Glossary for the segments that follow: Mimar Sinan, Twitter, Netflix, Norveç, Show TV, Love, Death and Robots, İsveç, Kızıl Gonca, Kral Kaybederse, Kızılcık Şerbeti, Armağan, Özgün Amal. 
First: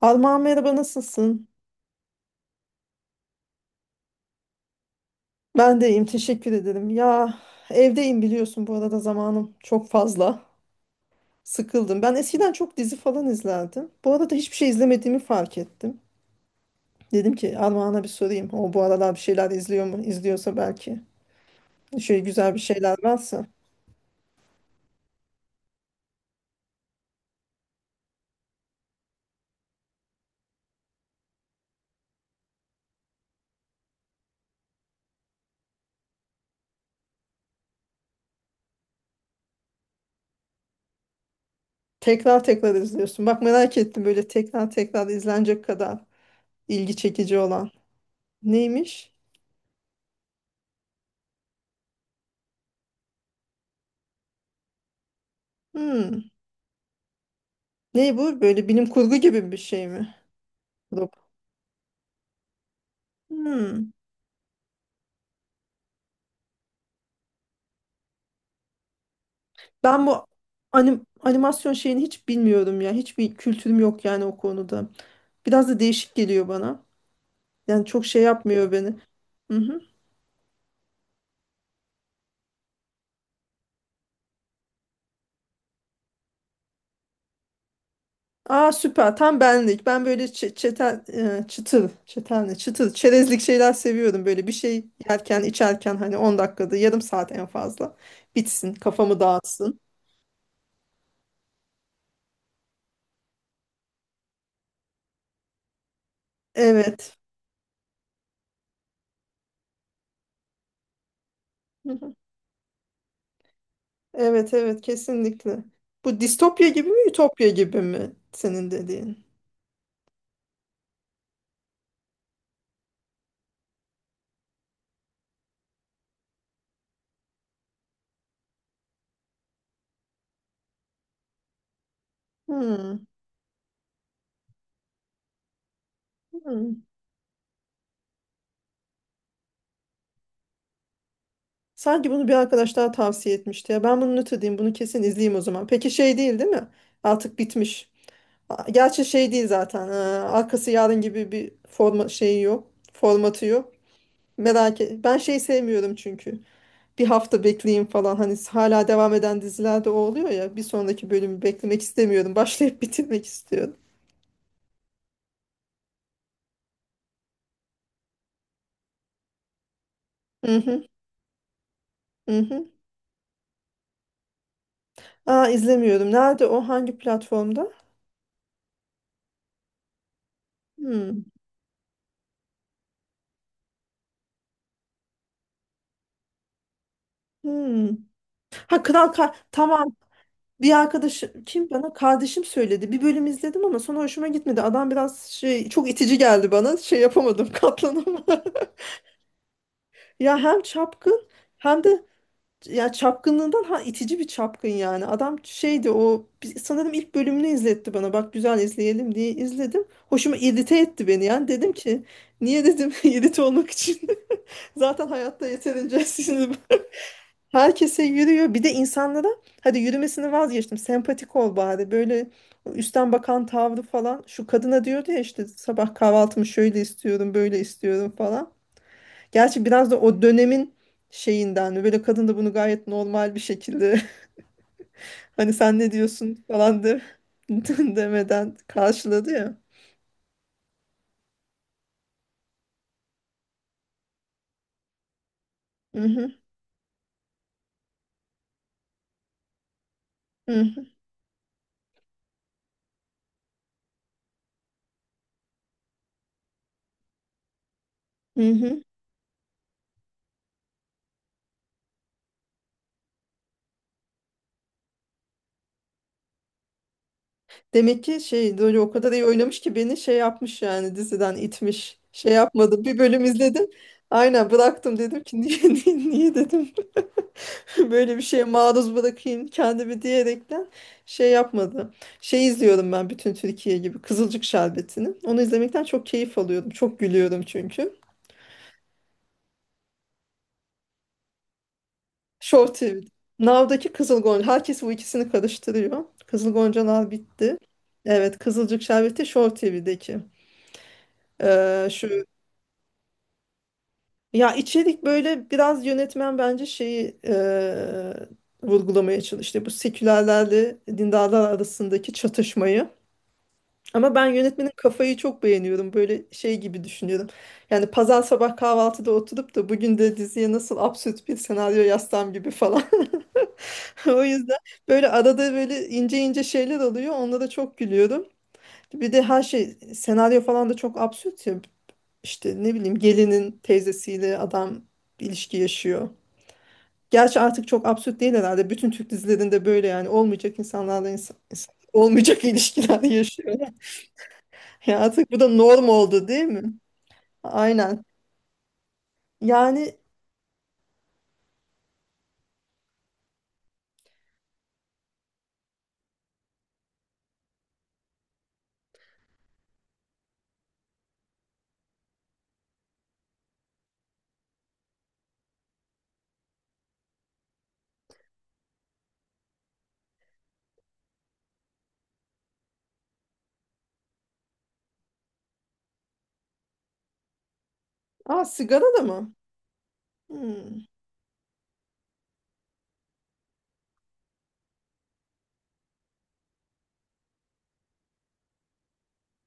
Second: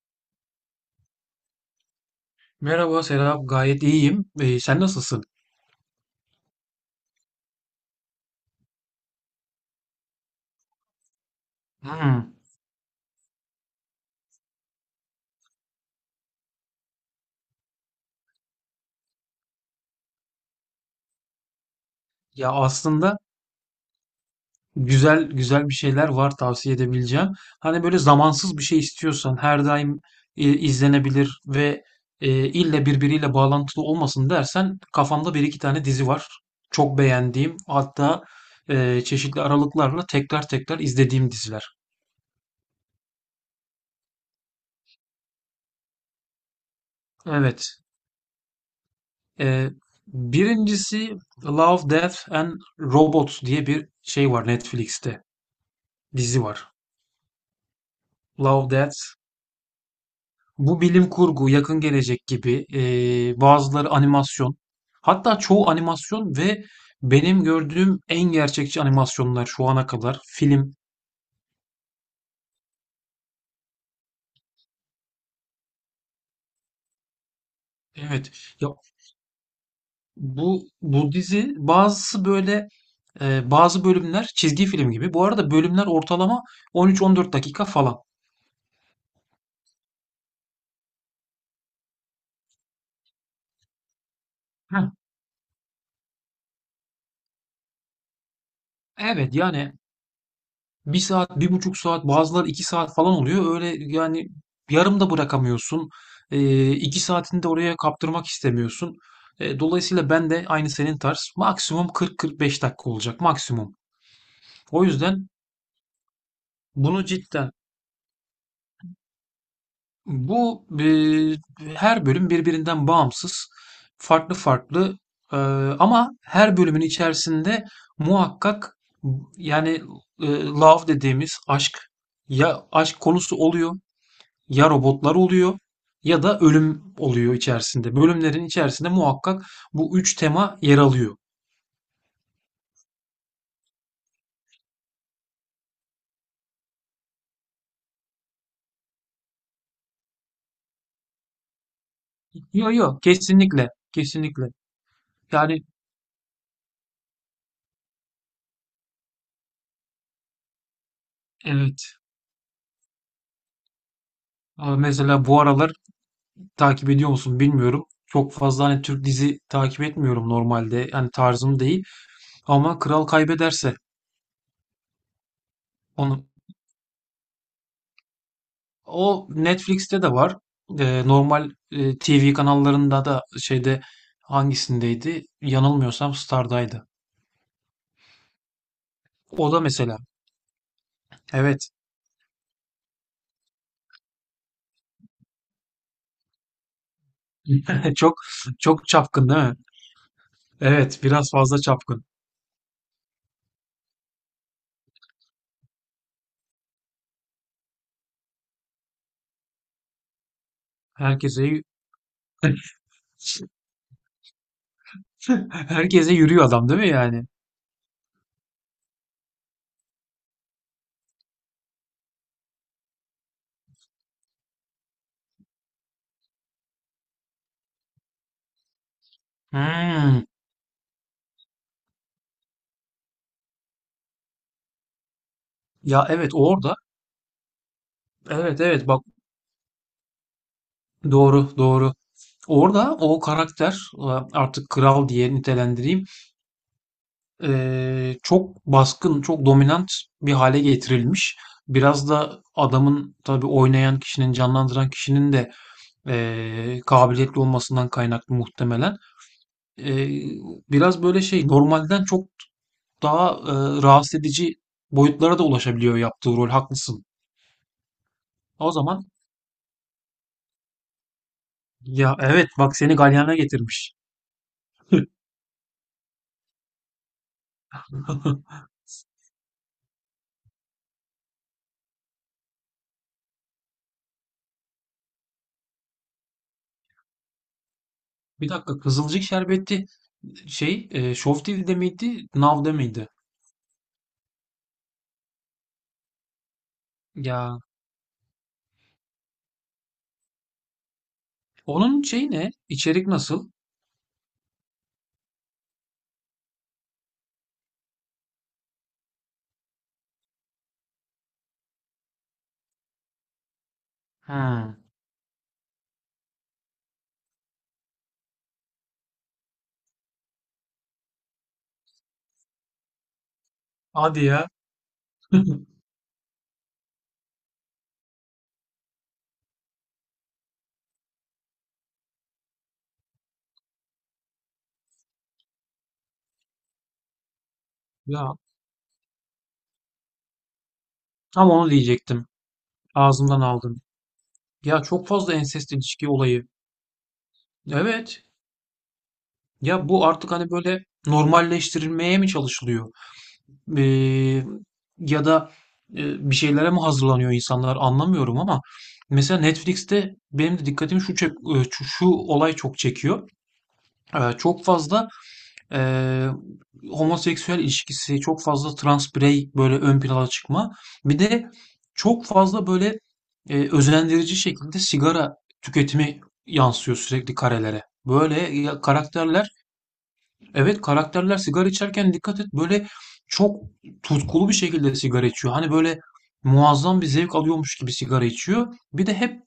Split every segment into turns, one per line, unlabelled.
Alman merhaba nasılsın?
Merhaba Serap, gayet iyiyim. Sen nasılsın?
Ben de iyiyim teşekkür ederim. Ya evdeyim biliyorsun bu arada zamanım çok fazla. Sıkıldım. Ben
Hmm.
eskiden çok dizi falan izlerdim. Bu arada hiçbir şey izlemediğimi fark ettim. Dedim ki Armağan'a bir sorayım. O bu aralar bir şeyler izliyor mu? İzliyorsa belki. Şöyle
Ya
güzel bir şeyler
aslında
varsa.
güzel güzel bir şeyler var, tavsiye edebileceğim. Hani böyle zamansız bir şey istiyorsan her daim izlenebilir ve ille birbiriyle bağlantılı olmasın dersen kafamda bir iki tane dizi var. Çok beğendiğim, hatta çeşitli aralıklarla tekrar tekrar izlediğim diziler.
Tekrar tekrar izliyorsun. Bak merak ettim böyle tekrar tekrar izlenecek kadar ilgi çekici olan.
Evet.
Neymiş?
e, Birincisi, Love, Death and Robots diye bir şey var Netflix'te.
Hmm.
Dizi var.
Ne bu? Böyle
Love
bilim kurgu
Death,
gibi bir şey mi?
Bu
Rob.
bilim kurgu, yakın gelecek gibi.
Hmm.
Bazıları animasyon. Hatta çoğu animasyon ve benim gördüğüm en gerçekçi animasyonlar şu ana
Ben
kadar.
bu
Film.
animasyon şeyini hiç bilmiyorum ya. Hiçbir kültürüm yok yani o konuda. Biraz da değişik geliyor bana. Yani çok şey
Evet.
yapmıyor
Ya
beni. Hı-hı.
bu dizi, bazısı böyle, bazı bölümler çizgi film gibi. Bu arada bölümler ortalama 13-14 dakika falan.
Aa süper. Tam benlik. Ben böyle çetel, çıtır, çetel ne? Çıtır, çerezlik şeyler seviyorum. Böyle bir şey
Heh.
yerken, içerken hani 10 dakikada, yarım saat en fazla. Bitsin, kafamı
Evet, yani
dağıtsın.
1 saat, 1,5 saat, bazıları 2 saat falan oluyor. Öyle yani, yarım da bırakamıyorsun. İki
Evet.
saatini de oraya kaptırmak istemiyorsun. Dolayısıyla ben de aynı senin tarz, maksimum
Hı-hı.
40-45 dakika olacak, maksimum.
Evet, evet,
O yüzden
kesinlikle. Bu distopya gibi mi,
bunu
ütopya
cidden,
gibi mi senin dediğin?
bu e, her bölüm birbirinden bağımsız, farklı farklı, e, ama her bölümün içerisinde muhakkak, yani love dediğimiz aşk, ya aşk
Hmm.
konusu oluyor, ya robotlar oluyor ya da ölüm oluyor içerisinde. Bölümlerin içerisinde muhakkak bu üç tema yer alıyor.
Sanki bunu bir arkadaş daha tavsiye etmişti ya. Ben bunu not edeyim, bunu kesin izleyeyim o zaman. Peki şey değil, değil mi? Artık bitmiş. Gerçi şey değil zaten. Arkası yarın gibi bir forma şeyi yok.
Yok yok,
Formatı
kesinlikle
yok.
kesinlikle.
Merak et. Ben şey
Yani
sevmiyorum çünkü. Bir hafta bekleyeyim falan. Hani hala devam eden dizilerde o oluyor ya. Bir sonraki bölümü beklemek
evet.
istemiyorum. Başlayıp bitirmek istiyorum.
Ama mesela bu aralar takip ediyor musun bilmiyorum. Çok fazla hani Türk dizi takip etmiyorum
Hı hı,
normalde. Yani tarzım değil.
hı hı.
Ama Kral Kaybederse,
Aa izlemiyorum.
onu
Nerede o? Hangi platformda?
o Netflix'te de var.
Hmm.
Normal TV kanallarında da şeyde, hangisindeydi? Yanılmıyorsam Star'daydı.
Hmm. Ha, Kral
O da
tamam.
mesela.
Bir arkadaşım kim
Evet.
bana kardeşim söyledi. Bir bölüm izledim ama sonra hoşuma gitmedi. Adam biraz şey çok itici geldi bana. Şey yapamadım,
Çok
katlanamadım.
çok çapkın değil mi?
Ya hem
Evet,
çapkın
biraz fazla
hem de
çapkın.
ya çapkınlığından ha itici bir çapkın yani. Adam şeydi o sanırım ilk bölümünü izletti bana. Bak güzel izleyelim diye izledim. Hoşuma irite etti beni
Herkese
yani.
y-
Dedim ki niye dedim irite olmak için. Zaten hayatta yeterince
herkese yürüyor
sinirli.
adam değil mi yani?
Herkese yürüyor. Bir de insanlara hadi yürümesini vazgeçtim. Sempatik ol bari. Böyle üstten bakan tavrı falan. Şu kadına diyordu ya işte sabah kahvaltımı şöyle istiyorum, böyle istiyorum falan. Gerçi biraz da o
Hmm.
dönemin şeyinden mi? Böyle kadın da bunu gayet normal bir şekilde hani sen ne
Ya evet,
diyorsun
orada.
falan de demeden
Evet evet bak,
karşıladı ya.
doğru doğru. Orada o karakter, e, artık kral diye
Hı
nitelendireyim.
hı,
Çok baskın, çok dominant bir
hı
hale
hı,
getirilmiş. Biraz da adamın, tabii oynayan kişinin, canlandıran kişinin de kabiliyetli olmasından kaynaklı
hı hı.
muhtemelen. E, biraz böyle şey, normalden çok daha rahatsız edici boyutlara da ulaşabiliyor yaptığı rol. Haklısın.
Demek ki şey
O
böyle o
zaman,
kadar iyi oynamış ki beni şey yapmış yani diziden itmiş.
ya
Şey
evet, bak,
yapmadım.
seni
Bir bölüm
galyana
izledim.
getirmiş.
Aynen bıraktım dedim ki niye niye, niye dedim. Böyle bir şeye maruz bırakayım kendimi diyerekten şey yapmadı. Şey izliyorum ben bütün Türkiye gibi Kızılcık Şerbeti'ni. Onu izlemekten çok keyif alıyorum. Çok gülüyorum çünkü.
Bir dakika, Kızılcık Şerbeti şey, Show TV'de miydi?
Show
Now'da
TV'de.
mıydı?
Now'daki Kızıl Gonca. Herkes bu ikisini karıştırıyor. Kızıl Goncalar bitti.
Ya
Evet Kızılcık Şerbeti Show TV'deki.
onun
Şu
şey ne? İçerik nasıl?
Ya içerik böyle biraz yönetmen bence şeyi vurgulamaya çalıştı. Bu sekülerlerle dindarlar arasındaki çatışmayı. Ama ben yönetmenin
Hmm.
kafayı çok beğeniyorum. Böyle şey gibi düşünüyorum. Yani pazar sabah kahvaltıda oturup da bugün de diziye nasıl absürt bir senaryo yazsam gibi falan. O
Hadi ya.
yüzden böyle arada böyle ince ince şeyler oluyor. Onlara çok gülüyorum. Bir de her şey senaryo falan da çok absürt ya. İşte ne bileyim gelinin teyzesiyle adam ilişki yaşıyor. Gerçi artık çok absürt değil
Ya
herhalde. Bütün Türk dizilerinde böyle yani olmayacak insanlarla
tam onu diyecektim.
olmayacak ilişkiler
Ağzımdan
yaşıyorlar.
aldım. Ya
Ya
çok
artık
fazla
bu da
ensest
norm
ilişki
oldu değil
olayı.
mi? Aynen.
Evet. Ya
Yani
bu artık hani böyle normalleştirilmeye mi çalışılıyor? Eee, ya da bir şeylere mi hazırlanıyor insanlar, anlamıyorum. Ama mesela Netflix'te benim de dikkatimi şu olay çok çekiyor. Çok fazla eee, homoseksüel ilişkisi, çok fazla trans birey böyle ön plana çıkma. Bir de çok fazla böyle özendirici şekilde sigara tüketimi yansıyor sürekli karelere. Böyle
aa, sigara da mı?
karakterler.
Hmm.
Evet, karakterler sigara içerken dikkat et, böyle çok tutkulu bir şekilde sigara içiyor. Hani böyle muazzam bir zevk alıyormuş gibi sigara içiyor. Bir de hep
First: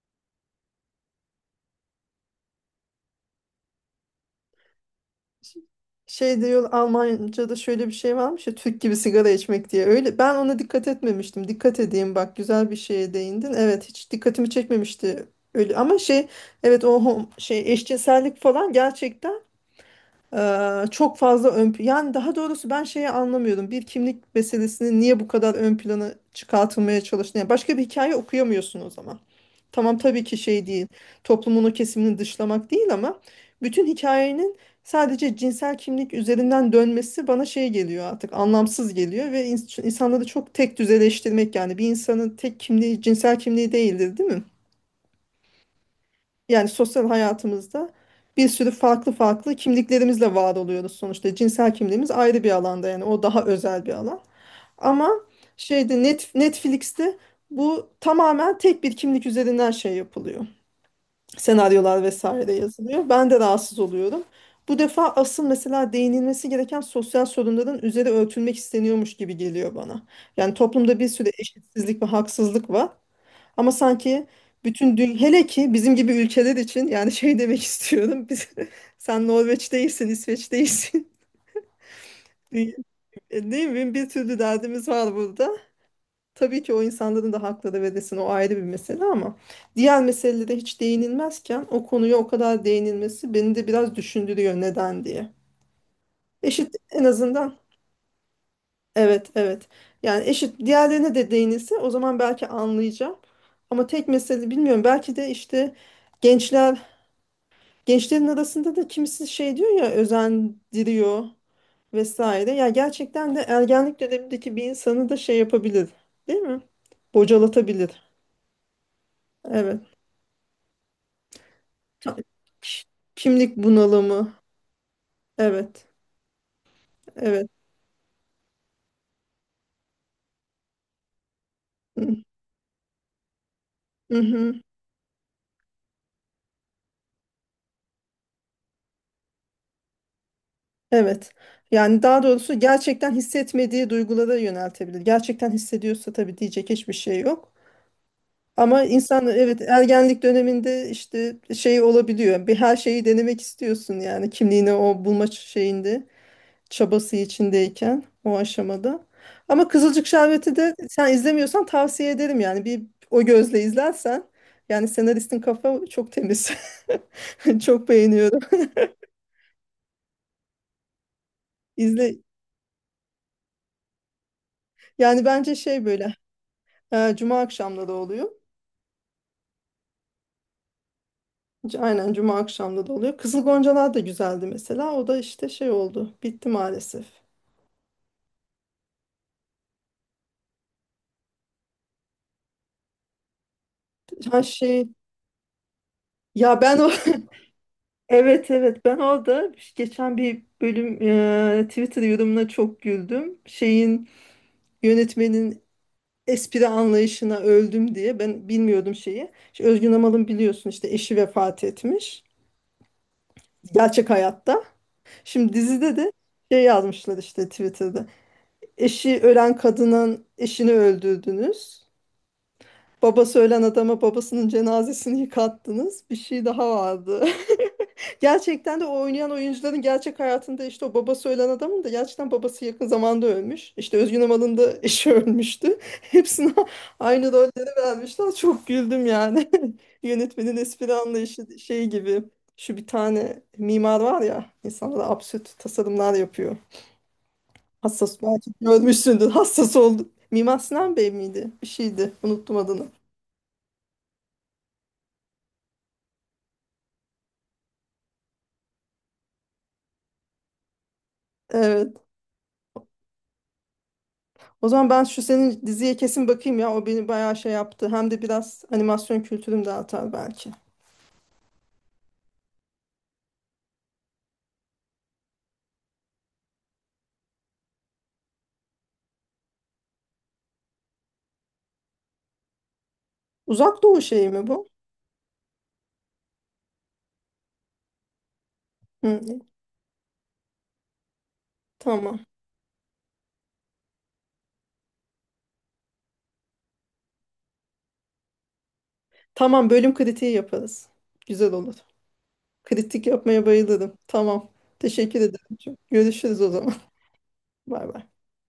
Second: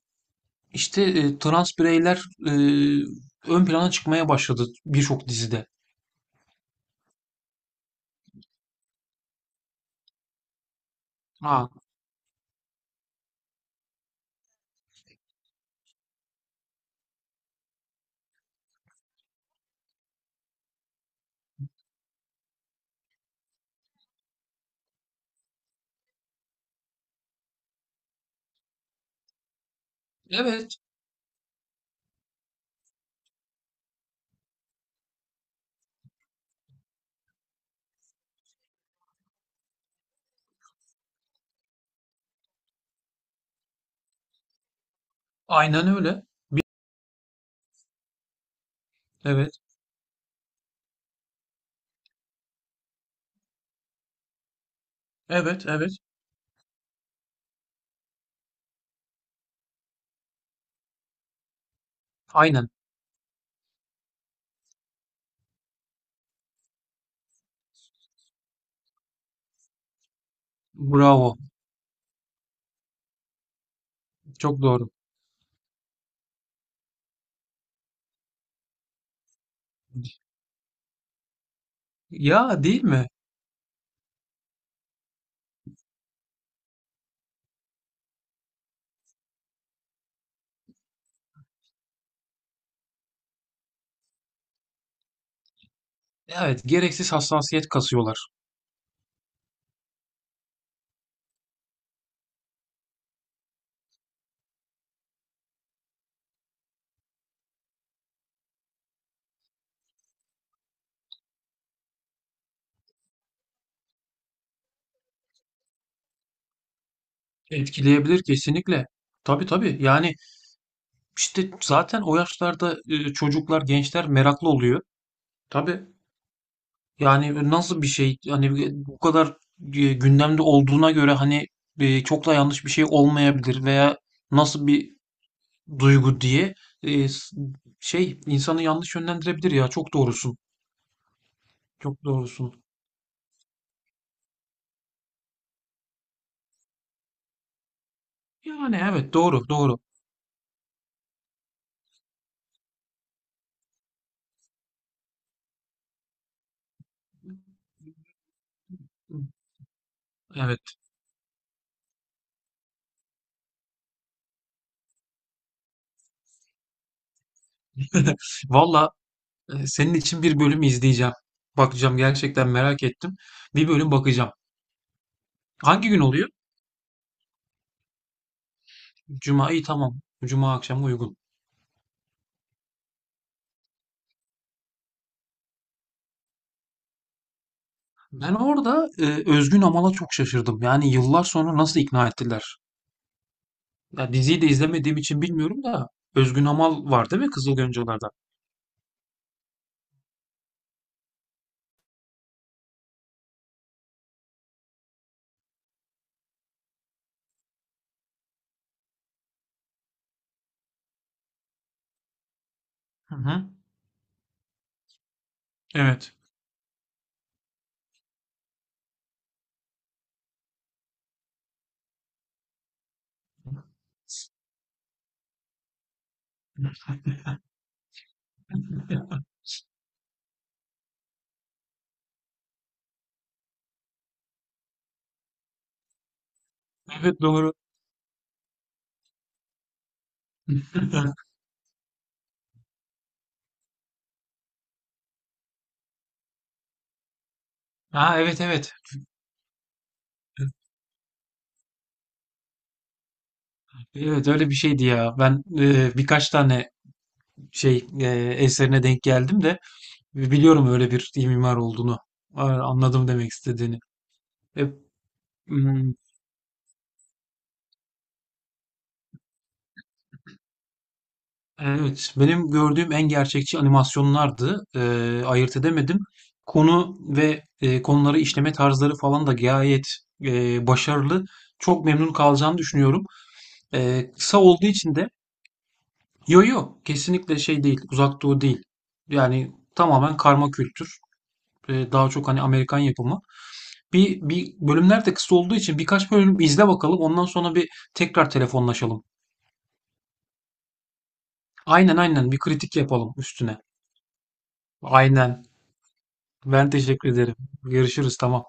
işte trans bireyler ön plana çıkmaya başladı birçok dizide.
Şey diyor Almanca'da şöyle bir şey varmış ya Türk gibi sigara içmek diye. Öyle ben ona dikkat etmemiştim.
Ha,
Dikkat edeyim bak güzel bir şeye değindin. Evet hiç dikkatimi çekmemişti öyle ama şey evet o şey eşcinsellik falan gerçekten. Çok fazla yani daha doğrusu ben şeyi anlamıyorum. Bir kimlik meselesini niye bu kadar ön plana çıkartılmaya çalıştığını. Yani başka bir hikaye okuyamıyorsun o zaman. Tamam tabii ki şey
evet,
değil. Toplumun o kesimini dışlamak değil ama bütün hikayenin sadece cinsel kimlik üzerinden dönmesi bana şey geliyor artık anlamsız geliyor ve insanları çok tek düzeleştirmek yani bir insanın tek kimliği cinsel kimliği değildir değil mi?
aynen öyle. Bi-
Yani sosyal hayatımızda bir sürü farklı farklı
Evet,
kimliklerimizle var oluyoruz sonuçta. Cinsel kimliğimiz ayrı bir alanda yani o daha özel bir alan. Ama
evet, evet.
şeyde Netflix'te bu tamamen tek bir kimlik üzerinden şey yapılıyor. Senaryolar vesaire
Aynen.
yazılıyor. Ben de rahatsız oluyorum. Bu defa asıl mesela değinilmesi gereken sosyal sorunların üzeri örtülmek isteniyormuş gibi geliyor bana. Yani toplumda bir sürü
Bravo.
eşitsizlik ve haksızlık var. Ama sanki
Çok doğru.
bütün dünya hele ki bizim gibi ülkeler için yani şey demek istiyorum. Biz, sen Norveç değilsin, İsveç değilsin.
Ya
Değil
değil mi?
değil mi? Bir türlü derdimiz var burada. Tabii ki o insanların da hakları verilsin o ayrı bir mesele ama diğer meselelere hiç değinilmezken o konuya o kadar değinilmesi beni de biraz düşündürüyor neden diye.
Evet,
Eşit en
gereksiz
azından
hassasiyet kasıyorlar.
evet evet yani eşit diğerlerine de değinilse o zaman belki anlayacağım ama tek mesele bilmiyorum belki de işte. gençler Gençlerin arasında da kimisi şey diyor ya özendiriyor vesaire. Ya gerçekten de ergenlik dönemindeki bir insanı da şey yapabilir, değil mi? Bocalatabilir.
Etkileyebilir, kesinlikle. Tabii tabii.
Evet.
Yani, İşte zaten
Ta-
o yaşlarda
ki- Kimlik
çocuklar, gençler
bunalımı.
meraklı oluyor. Tabii.
Evet. Evet.
Yani nasıl bir şey, hani bu kadar gündemde olduğuna göre, hani çok da yanlış bir şey olmayabilir, veya
Hı-hı.
nasıl bir duygu diye e, s- şey, insanı yanlış yönlendirebilir ya, çok doğrusun.
Evet. Yani
Çok
daha doğrusu
doğrusun.
gerçekten hissetmediği duygulara yöneltebilir. Gerçekten hissediyorsa tabii diyecek hiçbir şey yok.
Yani
Ama
evet,
insan
doğru
evet
doğru.
ergenlik döneminde işte şey olabiliyor. Bir her şeyi denemek istiyorsun yani kimliğini o bulma şeyinde çabası içindeyken o aşamada. Ama Kızılcık Şerbeti de
Evet.
sen izlemiyorsan tavsiye ederim yani bir o gözle izlersen yani senaristin kafa çok temiz. Çok beğeniyorum.
Valla senin için bir bölüm izleyeceğim. Bakacağım,
İzle
gerçekten merak ettim. Bir bölüm bakacağım.
yani bence şey
Hangi gün
böyle
oluyor?
cuma akşamları oluyor.
Cuma'yı, tamam. Cuma akşamı uygun.
Aynen cuma akşamları oluyor. Kızıl Goncalar da güzeldi mesela. O da işte şey oldu. Bitti maalesef.
Ben orada Özgün Amal'a çok şaşırdım. Yani yıllar sonra nasıl ikna ettiler? Ya diziyi
Her
de
şey
izlemediğim için bilmiyorum da, Özgün
ya ben
Amal
o
var değil mi Kızıl Goncalar'da?
evet evet ben orada geçen bir bölüm Twitter yorumuna çok güldüm. Şeyin yönetmenin espri anlayışına öldüm diye ben bilmiyordum şeyi. İşte Özgün Amal'ın biliyorsun işte eşi vefat etmiş
Hı hı.
gerçek hayatta. Şimdi dizide de
Evet.
şey yazmışlar işte Twitter'da. Eşi ölen kadının eşini öldürdünüz. Babası ölen adama babasının cenazesini yıkattınız. Bir şey daha vardı. Gerçekten de o oynayan oyuncuların gerçek hayatında işte o babası ölen adamın da gerçekten babası yakın zamanda ölmüş. İşte Özgün Amal'ın da eşi ölmüştü. Hepsine
Evet
aynı
doğru.
rolleri vermişler. Çok güldüm yani. Yönetmenin espri anlayışı şey gibi. Şu bir tane mimar var ya insanlara absürt tasarımlar yapıyor.
Ha,
Hassas
evet
belki
evet.
görmüşsündür. Hassas oldu. Mimar Sinan Bey miydi? Bir şeydi. Unuttum adını.
Evet, öyle bir şeydi ya. Ben birkaç tane şey e, eserine denk geldim de, biliyorum öyle bir mimar olduğunu.
Evet.
A- Anladım demek istediğini. E,
O zaman ben şu senin
hmm,
diziye kesin bakayım ya. O beni bayağı şey yaptı. Hem de biraz animasyon kültürüm de artar belki.
Evet, benim gördüğüm en gerçekçi animasyonlardı. Ayırt edemedim. Konu ve konuları işleme tarzları falan da gayet başarılı. Çok memnun kalacağını düşünüyorum.
Uzak Doğu şeyi
Kısa
mi
olduğu
bu?
için de, yo yo kesinlikle şey değil, Uzak Doğu değil.
Hı,
Yani tamamen karma kültür. Daha
tamam.
çok hani Amerikan yapımı. Bir bölümler de kısa olduğu için birkaç bölüm izle bakalım. Ondan sonra bir tekrar telefonlaşalım.
Tamam bölüm kritiği yaparız. Güzel olur.
Aynen aynen, bir kritik
Kritik
yapalım
yapmaya
üstüne.
bayılırım. Tamam. Teşekkür
Aynen.
ederim. Çok. Görüşürüz o
Ben
zaman.
teşekkür ederim.
Bay bay.
Görüşürüz. Tamam.